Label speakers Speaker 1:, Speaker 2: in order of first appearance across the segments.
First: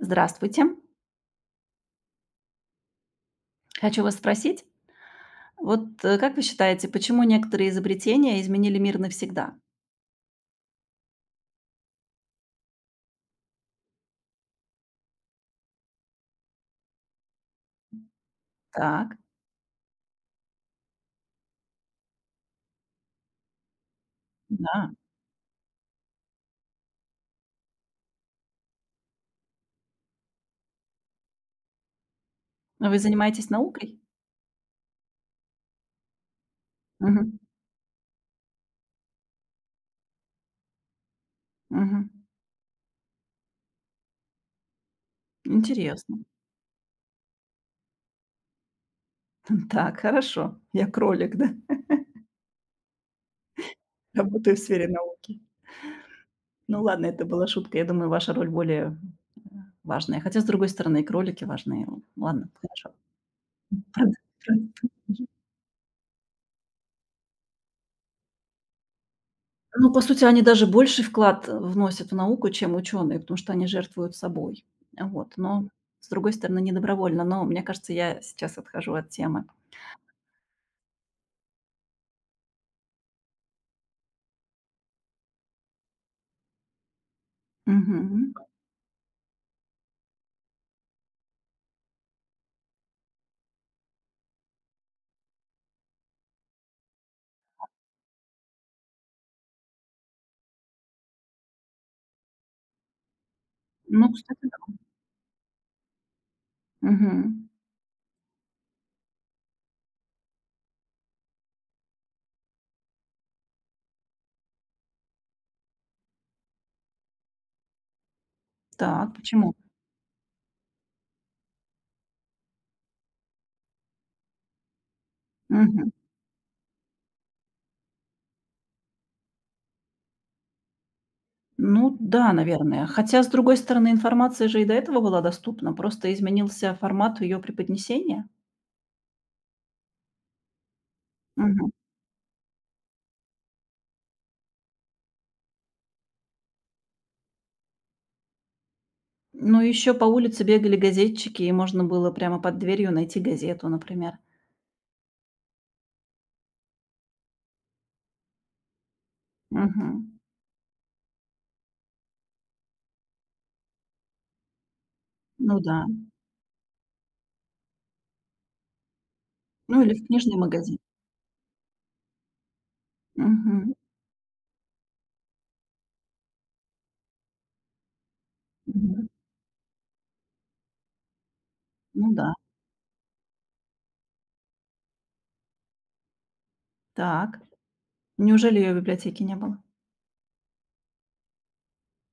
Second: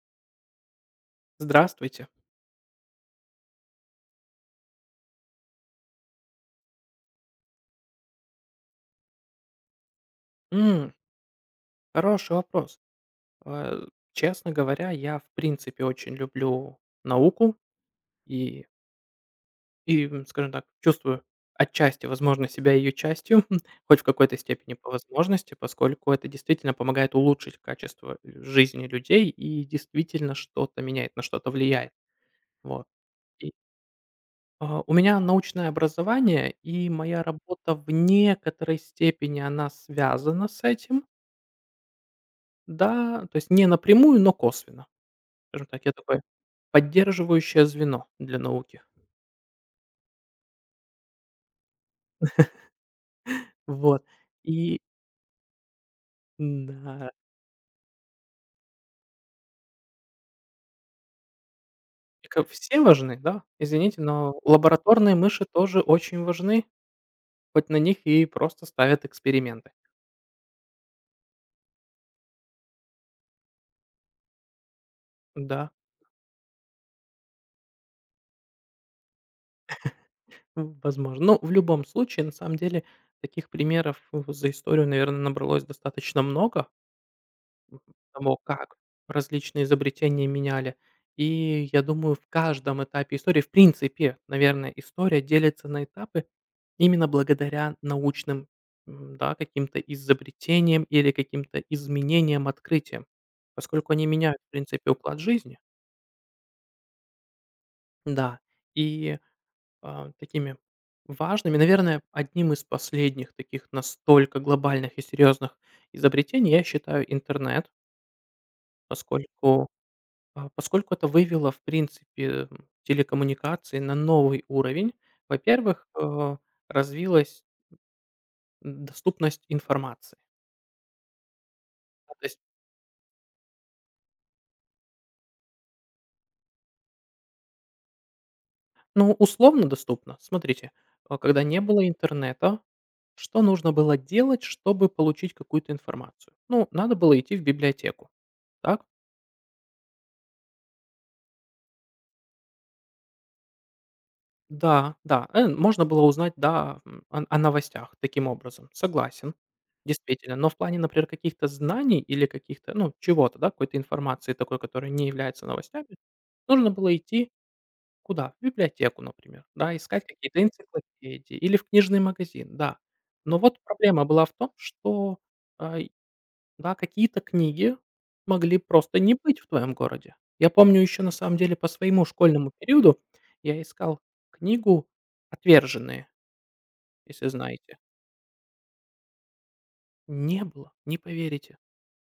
Speaker 1: Здравствуйте.
Speaker 2: Здравствуйте.
Speaker 1: Хочу вас спросить, как вы считаете, почему некоторые изобретения изменили мир навсегда?
Speaker 2: М, Хороший вопрос. Э, Честно говоря, я, в принципе, очень люблю науку и
Speaker 1: Так,
Speaker 2: и скажем так, чувствую отчасти, возможно, себя ее частью, хоть в какой-то степени по
Speaker 1: да.
Speaker 2: возможности, поскольку это действительно помогает улучшить качество жизни людей и действительно что-то меняет, на что-то влияет. Вот.
Speaker 1: А вы занимаетесь
Speaker 2: И,
Speaker 1: наукой?
Speaker 2: а, у меня научное образование, и моя
Speaker 1: Мгм,
Speaker 2: работа в некоторой степени, она связана с этим.
Speaker 1: мгм.
Speaker 2: Да, то есть не напрямую, но косвенно. Скажем так, я такое
Speaker 1: Интересно.
Speaker 2: поддерживающее звено для науки.
Speaker 1: Так, хорошо. Я кролик, да?
Speaker 2: Вот.
Speaker 1: Работаю в
Speaker 2: И
Speaker 1: сфере науки. Ну ладно,
Speaker 2: да,
Speaker 1: это была шутка. Я думаю, ваша роль более, э, важная. Хотя, с другой стороны, и кролики важны.
Speaker 2: и как
Speaker 1: Ладно,
Speaker 2: все
Speaker 1: хорошо.
Speaker 2: важны, да, извините, но
Speaker 1: Прод
Speaker 2: лабораторные
Speaker 1: прод
Speaker 2: мыши тоже очень важны, хоть на них и просто ставят эксперименты.
Speaker 1: Ну, по сути, они даже больший вклад вносят в науку, чем ученые, потому что они жертвуют собой. А вот, но
Speaker 2: Да,
Speaker 1: с другой стороны, не добровольно. Но мне кажется, я сейчас отхожу от темы.
Speaker 2: в возможно. Но в любом случае, на самом деле, таких примеров в за историю, наверное, набралось достаточно много, м,
Speaker 1: Мгм.
Speaker 2: того, как различные изобретения меняли. И я думаю, в каждом этапе истории, в принципе, наверное, история делится на этапы именно благодаря научным, да, каким-то изобретениям или каким-то изменениям, открытиям, поскольку они
Speaker 1: Ну,
Speaker 2: меняют,
Speaker 1: кстати,
Speaker 2: в
Speaker 1: да.
Speaker 2: принципе, уклад жизни.
Speaker 1: Мгм.
Speaker 2: Да, и такими важными, наверное, одним из последних таких настолько глобальных и серьезных изобретений я считаю интернет.
Speaker 1: Так, почему?
Speaker 2: Поскольку А, поскольку это вывело, в принципе, телекоммуникации на новый уровень, во-первых,
Speaker 1: Мгм.
Speaker 2: развилась доступность информации.
Speaker 1: Ну
Speaker 2: Ну, то
Speaker 1: да,
Speaker 2: есть,
Speaker 1: наверное. Хотя, с другой стороны, информация же и до этого была доступна, просто изменился формат ее преподнесения.
Speaker 2: ну, условно доступно. Смотрите, когда не
Speaker 1: Мгм.
Speaker 2: было интернета, что нужно было делать, чтобы получить какую-то информацию? Ну, надо было идти в библиотеку, так?
Speaker 1: Ну, еще по улице бегали газетчики, и можно было прямо под дверью найти газету, например.
Speaker 2: Да, да, можно было узнать, да, о новостях таким образом. Согласен,
Speaker 1: Мгм.
Speaker 2: действительно. Но в плане, например, каких-то знаний или каких-то, ну, чего-то, да, какой-то информации такой, которая не является
Speaker 1: Ну да.
Speaker 2: новостями, нужно было идти куда? В библиотеку, например, да,
Speaker 1: Ну или
Speaker 2: искать
Speaker 1: в книжный
Speaker 2: какие-то
Speaker 1: магазин.
Speaker 2: энциклопедии или в книжный магазин, да. Но вот
Speaker 1: Мгм,
Speaker 2: проблема была в том, что, а да, какие-то книги могли просто
Speaker 1: мгм.
Speaker 2: не быть в твоем городе. Я помню еще, на самом деле, по своему
Speaker 1: Ну да.
Speaker 2: школьному периоду я искал книгу «Отверженные», если
Speaker 1: Так.
Speaker 2: знаете.
Speaker 1: Неужели ее в библиотеке не было?
Speaker 2: Не было, не поверите,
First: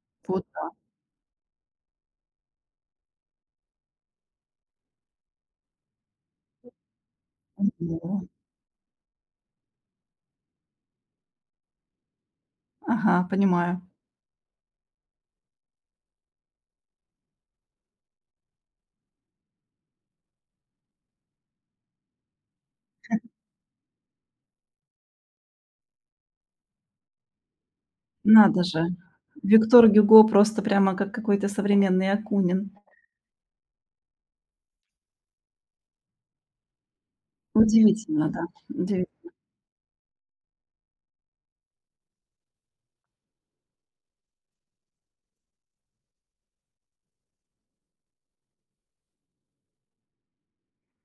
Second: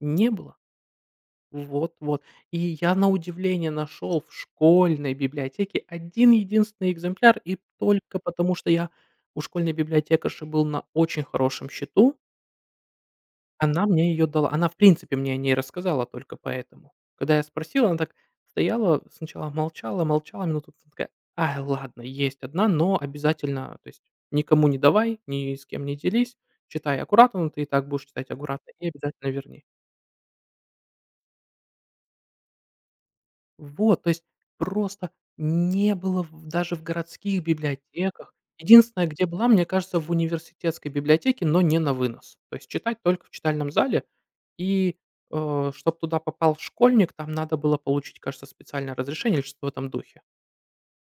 Speaker 2: не
Speaker 1: Вот
Speaker 2: было.
Speaker 1: так.
Speaker 2: Вот, вот. И я на удивление нашел в школьной библиотеке один единственный экземпляр, и
Speaker 1: Ого.
Speaker 2: только потому, что я у школьной библиотекарши был на очень хорошем счету.
Speaker 1: Ага, понимаю.
Speaker 2: Она мне ее дала. Она, в принципе, мне о ней рассказала только поэтому. Когда я спросил, она так стояла, сначала молчала, молчала минуту, потом такая: «А ладно, есть одна, но обязательно, то есть никому не давай, ни с кем не делись, читай аккуратно, ну, ты и так будешь читать
Speaker 1: Надо
Speaker 2: аккуратно, и
Speaker 1: же.
Speaker 2: обязательно верни».
Speaker 1: Виктор Гюго просто прямо как какой-то современный Акунин.
Speaker 2: Вот, то есть просто не было в даже в городских
Speaker 1: Удивительно,
Speaker 2: библиотеках.
Speaker 1: да,
Speaker 2: Единственное,
Speaker 1: удивительно.
Speaker 2: где была, мне кажется, в университетской библиотеке, но не на вынос. То есть читать только в читальном зале. И чтобы туда попал школьник, там надо было получить, кажется, специальное разрешение или что-то в этом духе.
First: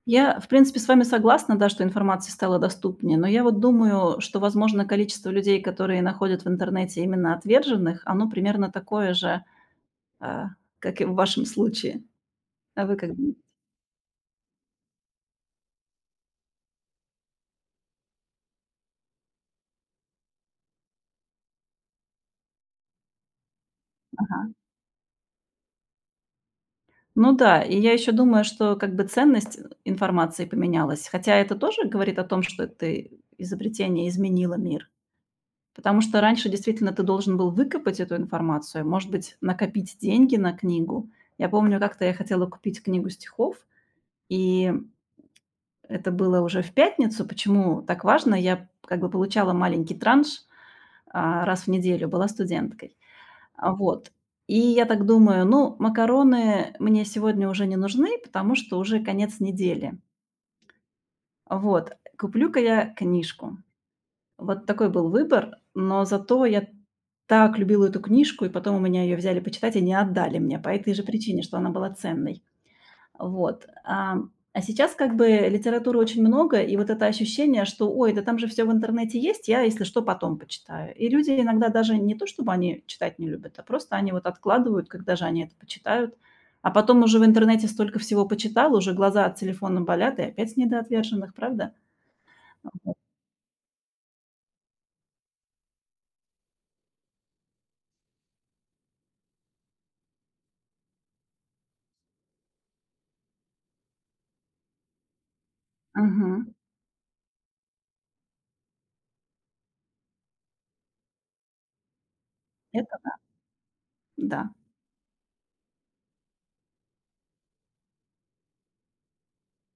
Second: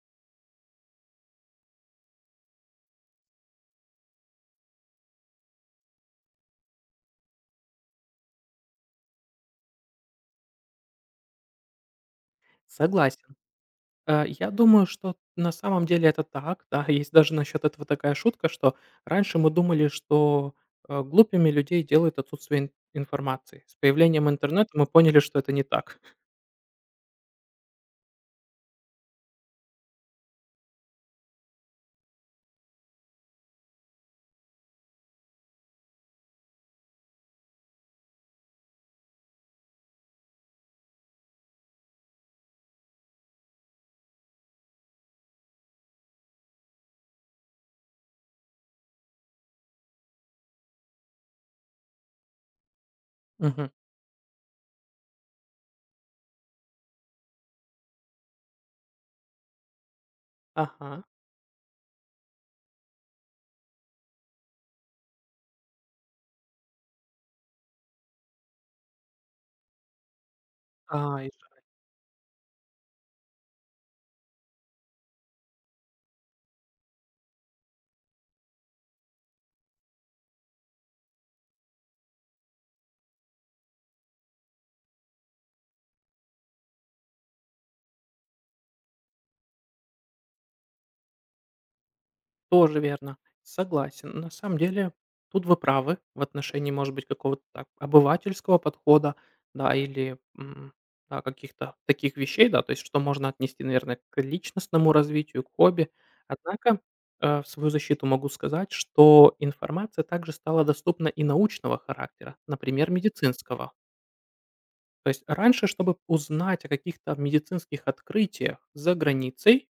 Speaker 1: Я, в принципе, с вами согласна, да, что информации стало доступнее, но я вот думаю, что, возможно, количество людей, которые находят в интернете именно отверженных, оно примерно такое же, а, как и в вашем случае. А вы как
Speaker 2: Согласен.
Speaker 1: думаете?
Speaker 2: Я думаю, что на самом деле это так. Да, есть даже насчет этого такая шутка, что раньше мы думали, что, глупыми людей делает отсутствие ин информации. С появлением интернета мы поняли, что это не так.
Speaker 1: Ну да, и я еще думаю, что как бы ценность информации поменялась, хотя это тоже говорит о том, что это изобретение изменило мир. Потому что раньше действительно ты должен был выкопать эту информацию, может быть, накопить деньги на книгу. Я помню, как-то я хотела купить книгу стихов, и это было уже в пятницу. Почему так важно? Я как бы получала маленький транш раз в неделю, была студенткой.
Speaker 2: Мгм.
Speaker 1: А вот. И я так думаю, ну, макароны мне сегодня уже не нужны, потому что уже конец недели.
Speaker 2: Ага.
Speaker 1: Вот, куплю-ка я книжку. Вот такой был выбор, но зато я так любила эту книжку, и потом у меня ее взяли почитать и не отдали мне по этой
Speaker 2: А,
Speaker 1: же
Speaker 2: и
Speaker 1: причине, что
Speaker 2: ш
Speaker 1: она была ценной. Вот. А сейчас как бы литературы очень много, и вот это ощущение, что, ой, да там же все в интернете есть, я, если что, потом почитаю. И люди иногда даже не то чтобы они читать не любят, а просто они вот откладывают, когда же они это почитают. А потом уже в интернете столько всего почитал, уже глаза от телефона болят, и опять с недоотверженных, правда?
Speaker 2: Тоже
Speaker 1: Вот.
Speaker 2: верно. Согласен. На самом деле, тут вы правы в отношении, может быть, какого-то так обывательского подхода, да, или, да, каких-то таких вещей, да, то есть, что можно отнести, наверное, к личностному развитию, к хобби.
Speaker 1: Мгм.
Speaker 2: Однако, в свою защиту могу сказать, что информация также стала доступна и научного характера, например,
Speaker 1: Это
Speaker 2: медицинского.
Speaker 1: да.
Speaker 2: То есть раньше, чтобы узнать о каких-то медицинских открытиях за границей,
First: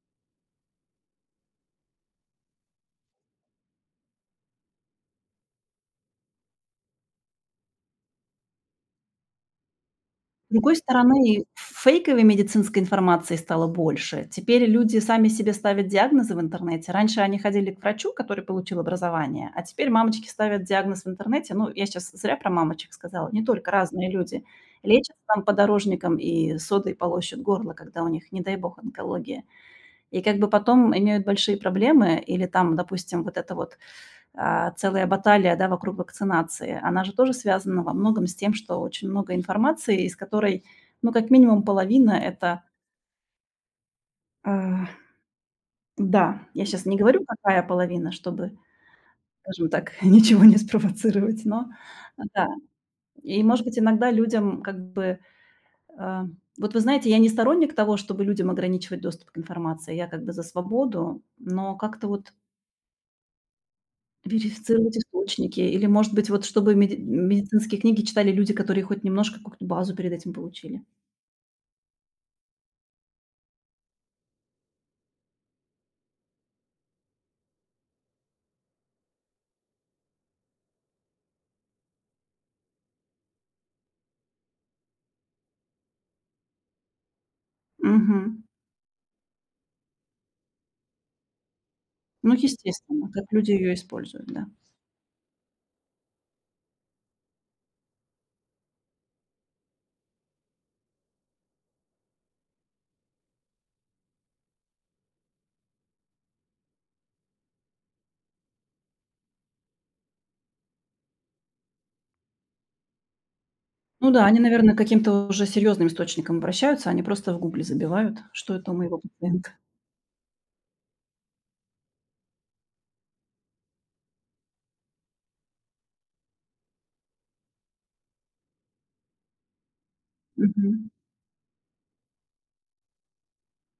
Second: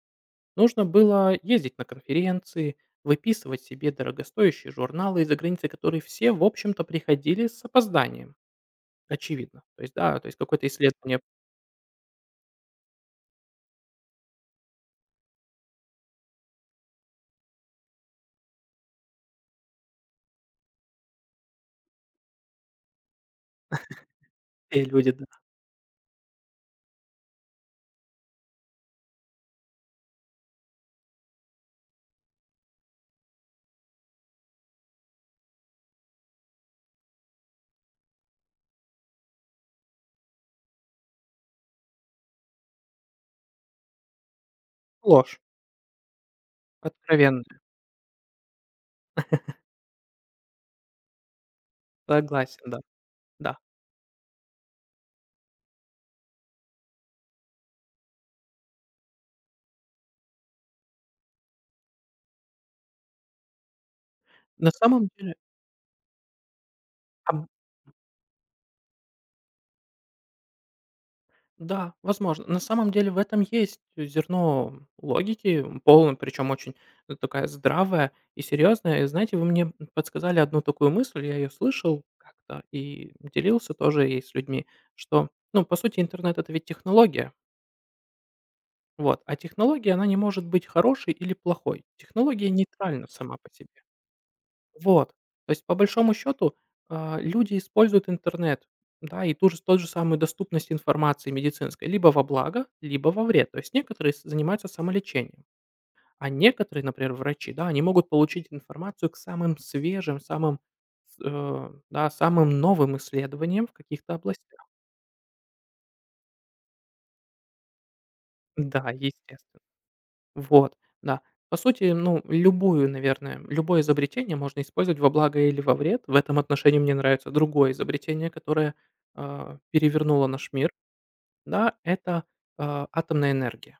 Speaker 2: нужно было ездить на конференции, выписывать себе дорогостоящие журналы из-за границы, которые все, в общем-то, приходили с опозданием, очевидно. То есть, да, то есть
Speaker 1: С
Speaker 2: какое-то
Speaker 1: другой
Speaker 2: исследование,
Speaker 1: стороны, фейковой медицинской информации стало больше. Теперь люди сами себе ставят диагнозы в интернете. Раньше они ходили к врачу, который получил образование, а теперь мамочки ставят диагноз в интернете. Ну, я сейчас зря про мамочек сказала, не только, разные люди.
Speaker 2: все люди,
Speaker 1: Лечат
Speaker 2: да.
Speaker 1: там подорожником и содой полощут горло, когда у них, не дай бог, онкология. И как бы потом имеют большие проблемы или там, допустим, вот это вот целая баталия, да, вокруг вакцинации. Она же тоже связана во многом с тем, что очень много информации, из которой, ну, как минимум половина — это, а,
Speaker 2: Ложь
Speaker 1: да, я сейчас не говорю,
Speaker 2: откровенная,
Speaker 1: какая половина, чтобы, скажем так, ничего не спровоцировать, но да.
Speaker 2: согласен, да,
Speaker 1: И,
Speaker 2: да.
Speaker 1: может быть, иногда людям как бы, а вот вы знаете, я не сторонник того, чтобы людям ограничивать доступ к информации. Я как бы за свободу, но как-то вот
Speaker 2: На
Speaker 1: верифицировать
Speaker 2: самом деле,
Speaker 1: источники или, может быть, вот чтобы медицинские книги читали люди, которые хоть немножко какую-то базу перед этим получили.
Speaker 2: да, возможно. На самом деле в этом есть зерно логики, полное, причем очень, такая здравая и серьезная. И знаете, вы мне подсказали одну такую мысль, я ее слышал как-то и делился тоже ей с людьми, что, ну, по сути, интернет — это ведь технология.
Speaker 1: Мгм.
Speaker 2: Вот, а технология, она не может быть хорошей или плохой.
Speaker 1: Ну,
Speaker 2: Технология нейтральна
Speaker 1: естественно, как
Speaker 2: сама по
Speaker 1: люди ее
Speaker 2: себе.
Speaker 1: используют, да.
Speaker 2: Вот. То есть, по большому счету, люди используют интернет, да, и тот же самую доступность информации медицинской либо во благо, либо во вред. То есть некоторые занимаются самолечением, а некоторые, например, врачи, да, они могут получить информацию к самым свежим, самым, с- э, да, самым новым исследованиям в
Speaker 1: Ну
Speaker 2: каких-то
Speaker 1: да, они,
Speaker 2: областях.
Speaker 1: наверное, к каким-то уже серьезным источникам обращаются, они просто в «Гугле» забивают: «Что это у
Speaker 2: Да,
Speaker 1: моего пациента?»
Speaker 2: естественно. Вот, да. По сути, ну, любую, наверное, любое изобретение можно использовать во благо или во вред. В этом отношении мне нравится другое изобретение, которое, перевернуло наш мир.
Speaker 1: Мгм.
Speaker 2: Да, это, атомная энергия.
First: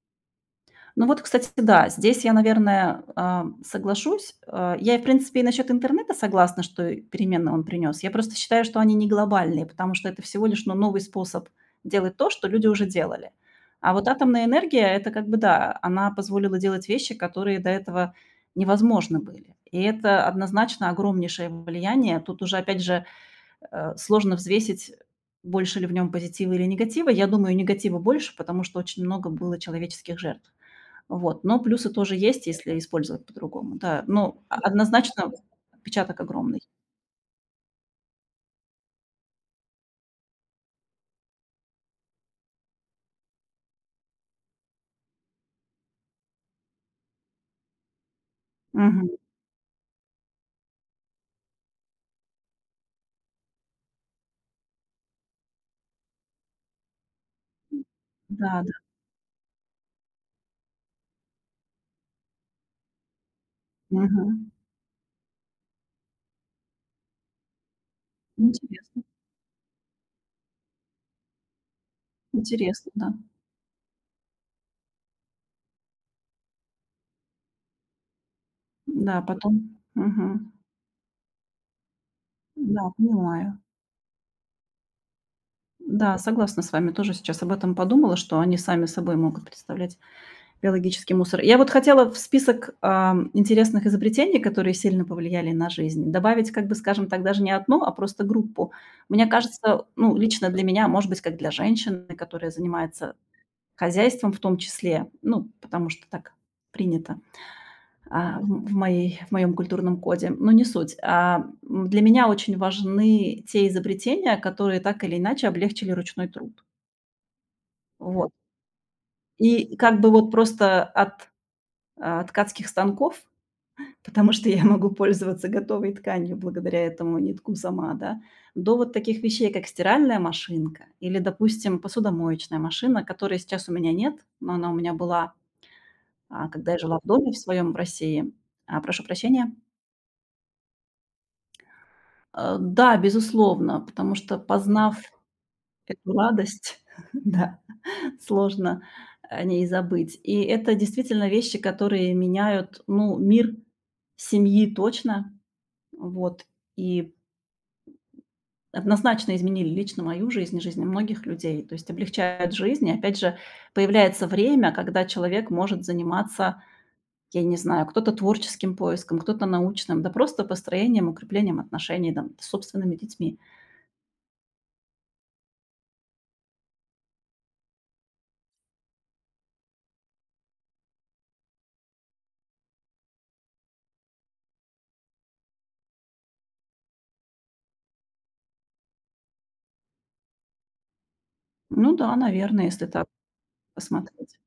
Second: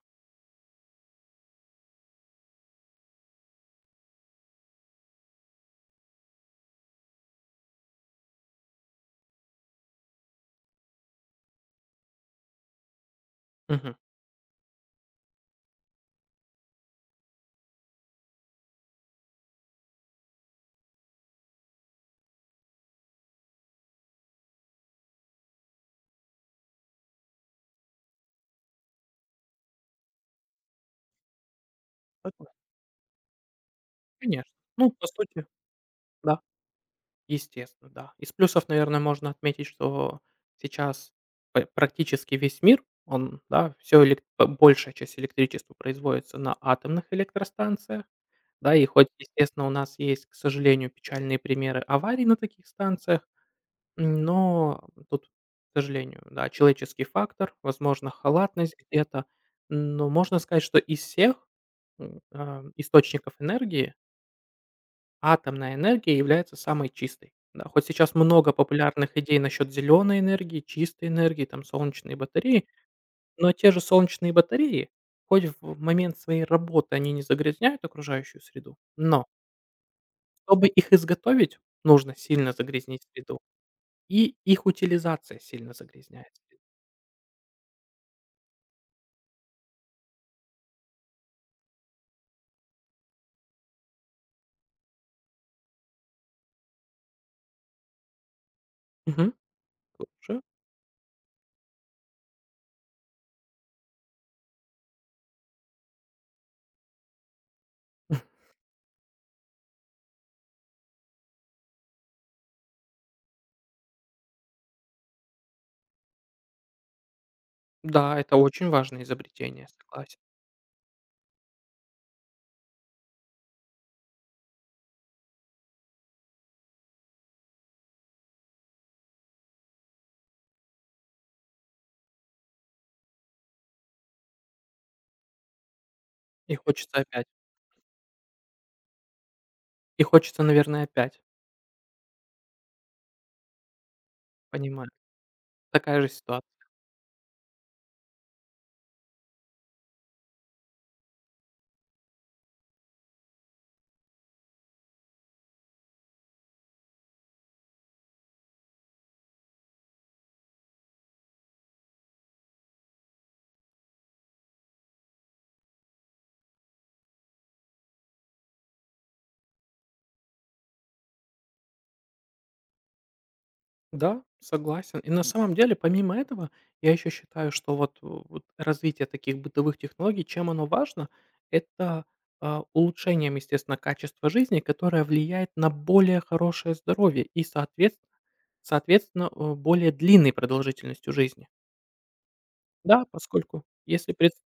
Speaker 1: Ну вот, кстати, да, здесь я, наверное, соглашусь. В принципе, и насчет интернета согласна, что и перемены он принес. Я просто считаю, что они не глобальные, потому что это всего лишь, ну, новый способ делать то, что люди уже делали.
Speaker 2: Мгм.
Speaker 1: А вот атомная энергия — это как бы, да, она позволила делать вещи, которые до этого невозможны были. И это однозначно огромнейшее влияние. Тут уже, опять же, сложно взвесить, больше ли в нем позитива или негатива. Я думаю, негатива больше, потому что очень много было человеческих жертв. Вот, но плюсы тоже
Speaker 2: Точно?
Speaker 1: есть, если использовать по-другому, да. Но
Speaker 2: Конечно.
Speaker 1: о
Speaker 2: Ну, по
Speaker 1: однозначно
Speaker 2: сути,
Speaker 1: отпечаток
Speaker 2: да,
Speaker 1: огромный.
Speaker 2: естественно, да. Из плюсов, наверное, можно отметить, что сейчас практически весь мир, он, да, все большая часть электричества производится на атомных электростанциях. Да, и хоть,
Speaker 1: Мгм.
Speaker 2: естественно, у нас есть, к сожалению, печальные примеры аварий на таких станциях, но тут, к сожалению, да, человеческий фактор, возможно,
Speaker 1: Да, да.
Speaker 2: халатность где-то. Но можно сказать, что из всех, источников энергии
Speaker 1: Мгм.
Speaker 2: атомная энергия является самой чистой. Да, хоть сейчас много
Speaker 1: Интересно,
Speaker 2: популярных идей насчет зеленой энергии, чистой энергии, там солнечные батареи,
Speaker 1: интересно, да.
Speaker 2: но те же солнечные батареи, хоть в момент своей работы они не загрязняют окружающую среду,
Speaker 1: Да,
Speaker 2: но
Speaker 1: потом. Мгм.
Speaker 2: Чтобы их изготовить, нужно сильно
Speaker 1: Да,
Speaker 2: загрязнить среду,
Speaker 1: понимаю.
Speaker 2: и их утилизация сильно
Speaker 1: Да,
Speaker 2: загрязняет среду.
Speaker 1: согласна с вами. Тоже сейчас об этом подумала, что они сами собой могут представлять биологический мусор. Я вот хотела в список, интересных изобретений, которые сильно повлияли на жизнь, добавить, как бы, скажем так, даже не одну, а просто группу. Мне
Speaker 2: Мгм.
Speaker 1: кажется, ну,
Speaker 2: Лучше.
Speaker 1: лично для меня, может быть, как для женщины, которая занимается хозяйством в том числе, ну, потому что так принято, в моей в моем культурном коде, но не суть. Для меня очень важны те изобретения, которые так или иначе облегчили ручной труд.
Speaker 2: Да,
Speaker 1: Вот.
Speaker 2: это очень важное изобретение,
Speaker 1: И как бы
Speaker 2: согласен.
Speaker 1: вот просто от ткацких станков, потому что я могу пользоваться готовой тканью благодаря этому, нитку сама, да. До вот таких вещей, как стиральная машинка или, допустим, посудомоечная машина, которой сейчас у меня нет, но она у меня была
Speaker 2: И
Speaker 1: когда я
Speaker 2: хочется
Speaker 1: жила в
Speaker 2: опять.
Speaker 1: доме в своем в России. А, прошу прощения.
Speaker 2: И хочется, наверное, опять.
Speaker 1: Да, безусловно, потому что,
Speaker 2: Понимаю.
Speaker 1: познав
Speaker 2: Такая же
Speaker 1: эту
Speaker 2: ситуация.
Speaker 1: радость, да, сложно о ней забыть. И это действительно вещи, которые меняют, ну, мир семьи точно. Вот. И однозначно изменили лично мою жизнь и жизнь многих людей. То есть облегчают жизнь. И опять же, появляется время, когда человек может заниматься, я не знаю, кто-то творческим поиском, кто-то научным, да просто построением, укреплением отношений там с собственными детьми.
Speaker 2: Да, согласен. И на самом деле, помимо этого, я еще считаю, что вот развитие таких бытовых технологий, чем оно важно, это, улучшением, естественно, качества жизни, которое влияет на более хорошее здоровье и, соответственно, более длинной продолжительностью жизни.
Speaker 1: Ну да, наверное, если
Speaker 2: Да,
Speaker 1: так
Speaker 2: поскольку если,
Speaker 1: посмотреть.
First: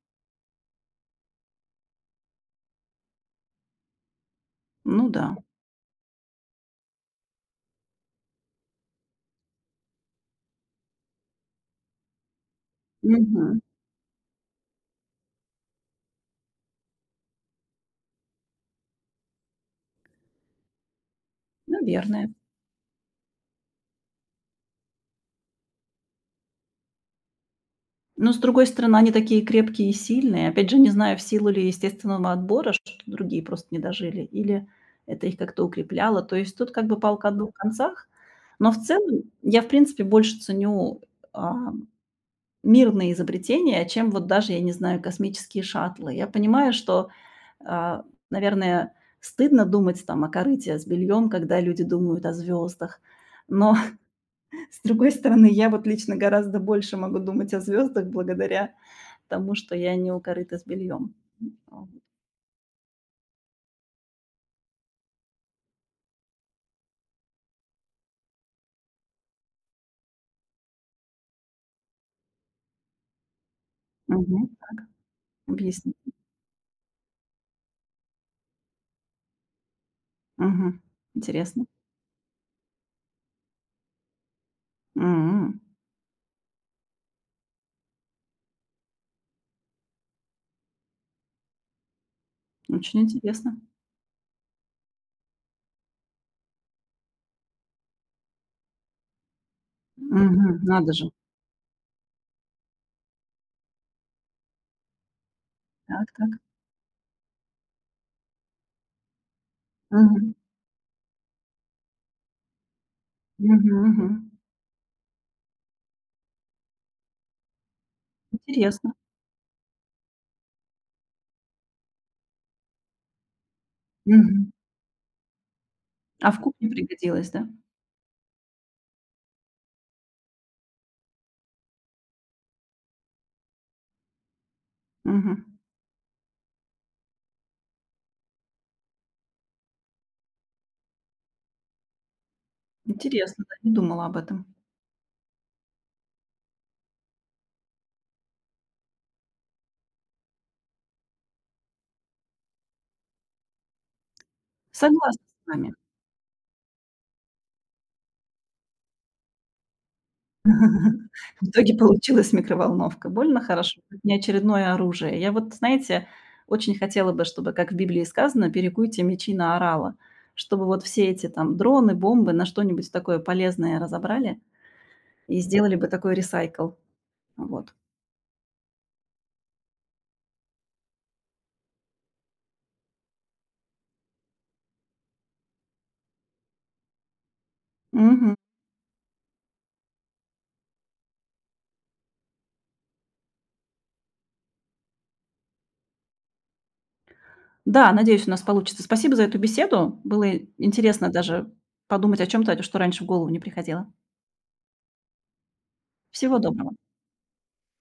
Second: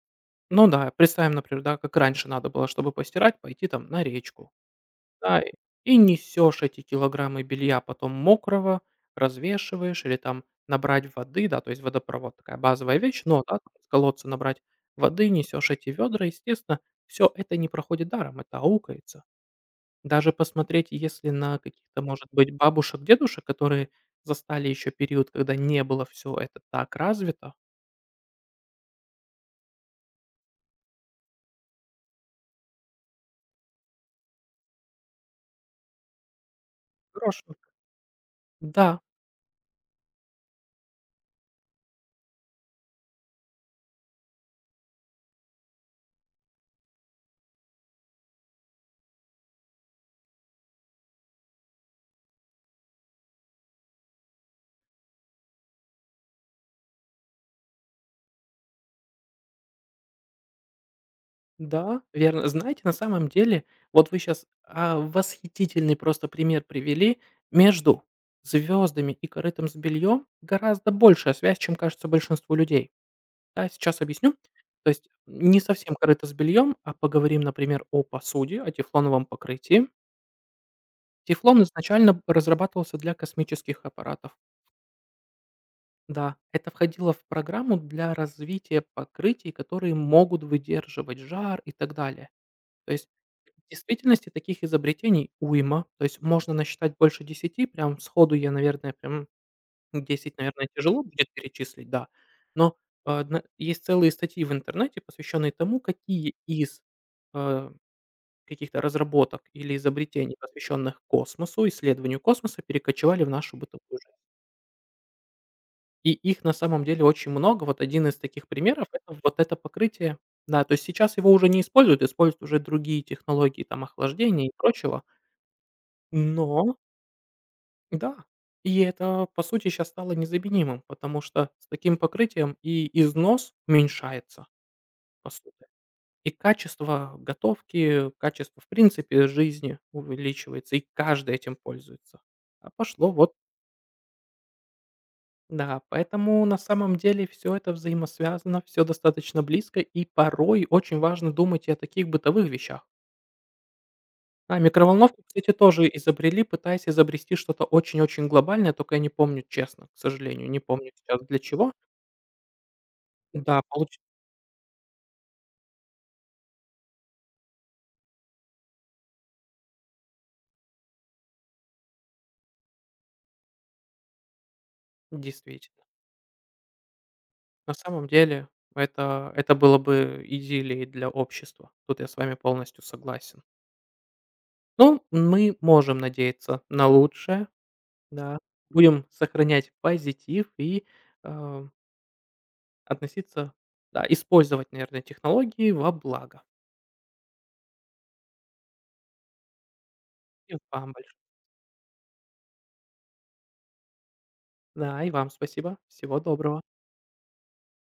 Speaker 2: представим, например, да, как раньше надо было, чтобы постирать, пойти там на речку,
Speaker 1: Ну да.
Speaker 2: да, и несешь эти килограммы белья потом мокрого, развешиваешь или там набрать воды, да, то есть водопровод такая базовая вещь, но, да,
Speaker 1: Мгм.
Speaker 2: там из колодца набрать воды, несешь эти ведра, естественно, все это не проходит даром, это аукается. Даже посмотреть, если на каких-то, может
Speaker 1: Наверное.
Speaker 2: быть, бабушек, дедушек, которые застали еще период, когда не было все это так развито.
Speaker 1: Но, с другой стороны, они такие крепкие и сильные. Опять же, не знаю, в силу ли естественного отбора, что другие просто не дожили, или это их как-то укрепляло. То есть тут как бы палка о 2
Speaker 2: Хорошенько.
Speaker 1: концах. Но в
Speaker 2: Да.
Speaker 1: целом я, в принципе, больше ценю, а, мирные изобретения, чем вот даже, я не знаю, космические шаттлы. Я понимаю, что, а, наверное, стыдно думать там о корыте с бельем, когда люди думают о звездах. Но с другой стороны, я вот лично гораздо больше могу думать о звездах благодаря, потому что я не у корыта с бельем. а,
Speaker 2: Да, верно. Знаете, на самом деле, вот вы сейчас восхитительный просто пример привели. Между звездами и корытом с бельем гораздо большая связь, чем кажется большинству людей. Да, сейчас объясню.
Speaker 1: Мгм.
Speaker 2: То есть не
Speaker 1: Объясни.
Speaker 2: совсем корыто с бельем, а поговорим, например, о посуде, о тефлоновом покрытии.
Speaker 1: Мгм.
Speaker 2: Тефлон
Speaker 1: Интересно.
Speaker 2: изначально разрабатывался для космических аппаратов.
Speaker 1: М.
Speaker 2: Да, это входило в программу для развития покрытий, которые могут выдерживать жар и так далее. То
Speaker 1: Очень
Speaker 2: есть
Speaker 1: интересно.
Speaker 2: в действительности таких изобретений уйма. То есть можно насчитать больше 10. Прям сходу я, наверное, прям 10,
Speaker 1: Мгм.
Speaker 2: наверное,
Speaker 1: Надо
Speaker 2: тяжело
Speaker 1: же.
Speaker 2: будет перечислить, да. Но, а, на есть целые статьи в интернете, посвященные тому,
Speaker 1: Так,
Speaker 2: какие
Speaker 1: так.
Speaker 2: из, а, каких-то разработок или
Speaker 1: Мгм.
Speaker 2: изобретений, посвященных космосу, исследованию космоса, перекочевали в нашу
Speaker 1: Мгм,
Speaker 2: бытовую
Speaker 1: мгм.
Speaker 2: жизнь. И их на самом деле очень много. Вот один из таких примеров —
Speaker 1: Интересно.
Speaker 2: это вот это покрытие. Да, то есть сейчас его уже не используют, используют уже другие технологии там охлаждения и
Speaker 1: Мгм.
Speaker 2: прочего.
Speaker 1: А в
Speaker 2: Но
Speaker 1: кухне пригодилось, да?
Speaker 2: да, и это, по сути, сейчас стало незаменимым, потому что с таким покрытием и износ уменьшается, по
Speaker 1: Мгм.
Speaker 2: сути, и качество готовки, качество, в принципе, жизни увеличивается, и каждый этим пользуется. А пошло вот
Speaker 1: Интересно, да, не думала об этом.
Speaker 2: да, поэтому на самом деле все это взаимосвязано, все достаточно близко, и порой очень важно думать и о таких бытовых вещах. Микроволновку,
Speaker 1: Согласна с
Speaker 2: кстати,
Speaker 1: вами.
Speaker 2: тоже изобрели, пытаясь изобрести что-то очень-очень глобальное, только я не помню, честно, к сожалению, не помню сейчас для
Speaker 1: В
Speaker 2: чего.
Speaker 1: итоге получилась микроволновка. Больно
Speaker 2: Да,
Speaker 1: хорошо,
Speaker 2: получ
Speaker 1: хоть не очередное оружие. Я вот, знаете, очень хотела бы, чтобы, как в Библии сказано, «перекуйте мечи на орала», чтобы вот все эти там дроны, бомбы на что-нибудь такое полезное разобрали и сделали
Speaker 2: действительно.
Speaker 1: бы такой ресайкл.
Speaker 2: На
Speaker 1: Вот.
Speaker 2: самом деле это было бы идиллией для общества. Тут я с вами полностью согласен. Ну, мы можем надеяться на лучшее,
Speaker 1: Мгм.
Speaker 2: да. Будем сохранять позитив и, э, относиться да, использовать, наверное, технологии во благо.
Speaker 1: Да, надеюсь, у нас получится. Спасибо за эту беседу. Было
Speaker 2: И вам
Speaker 1: интересно
Speaker 2: большое.
Speaker 1: даже подумать о чем то что раньше в голову не приходило.
Speaker 2: Да, и вам спасибо. Всего
Speaker 1: Всего
Speaker 2: доброго.
Speaker 1: доброго.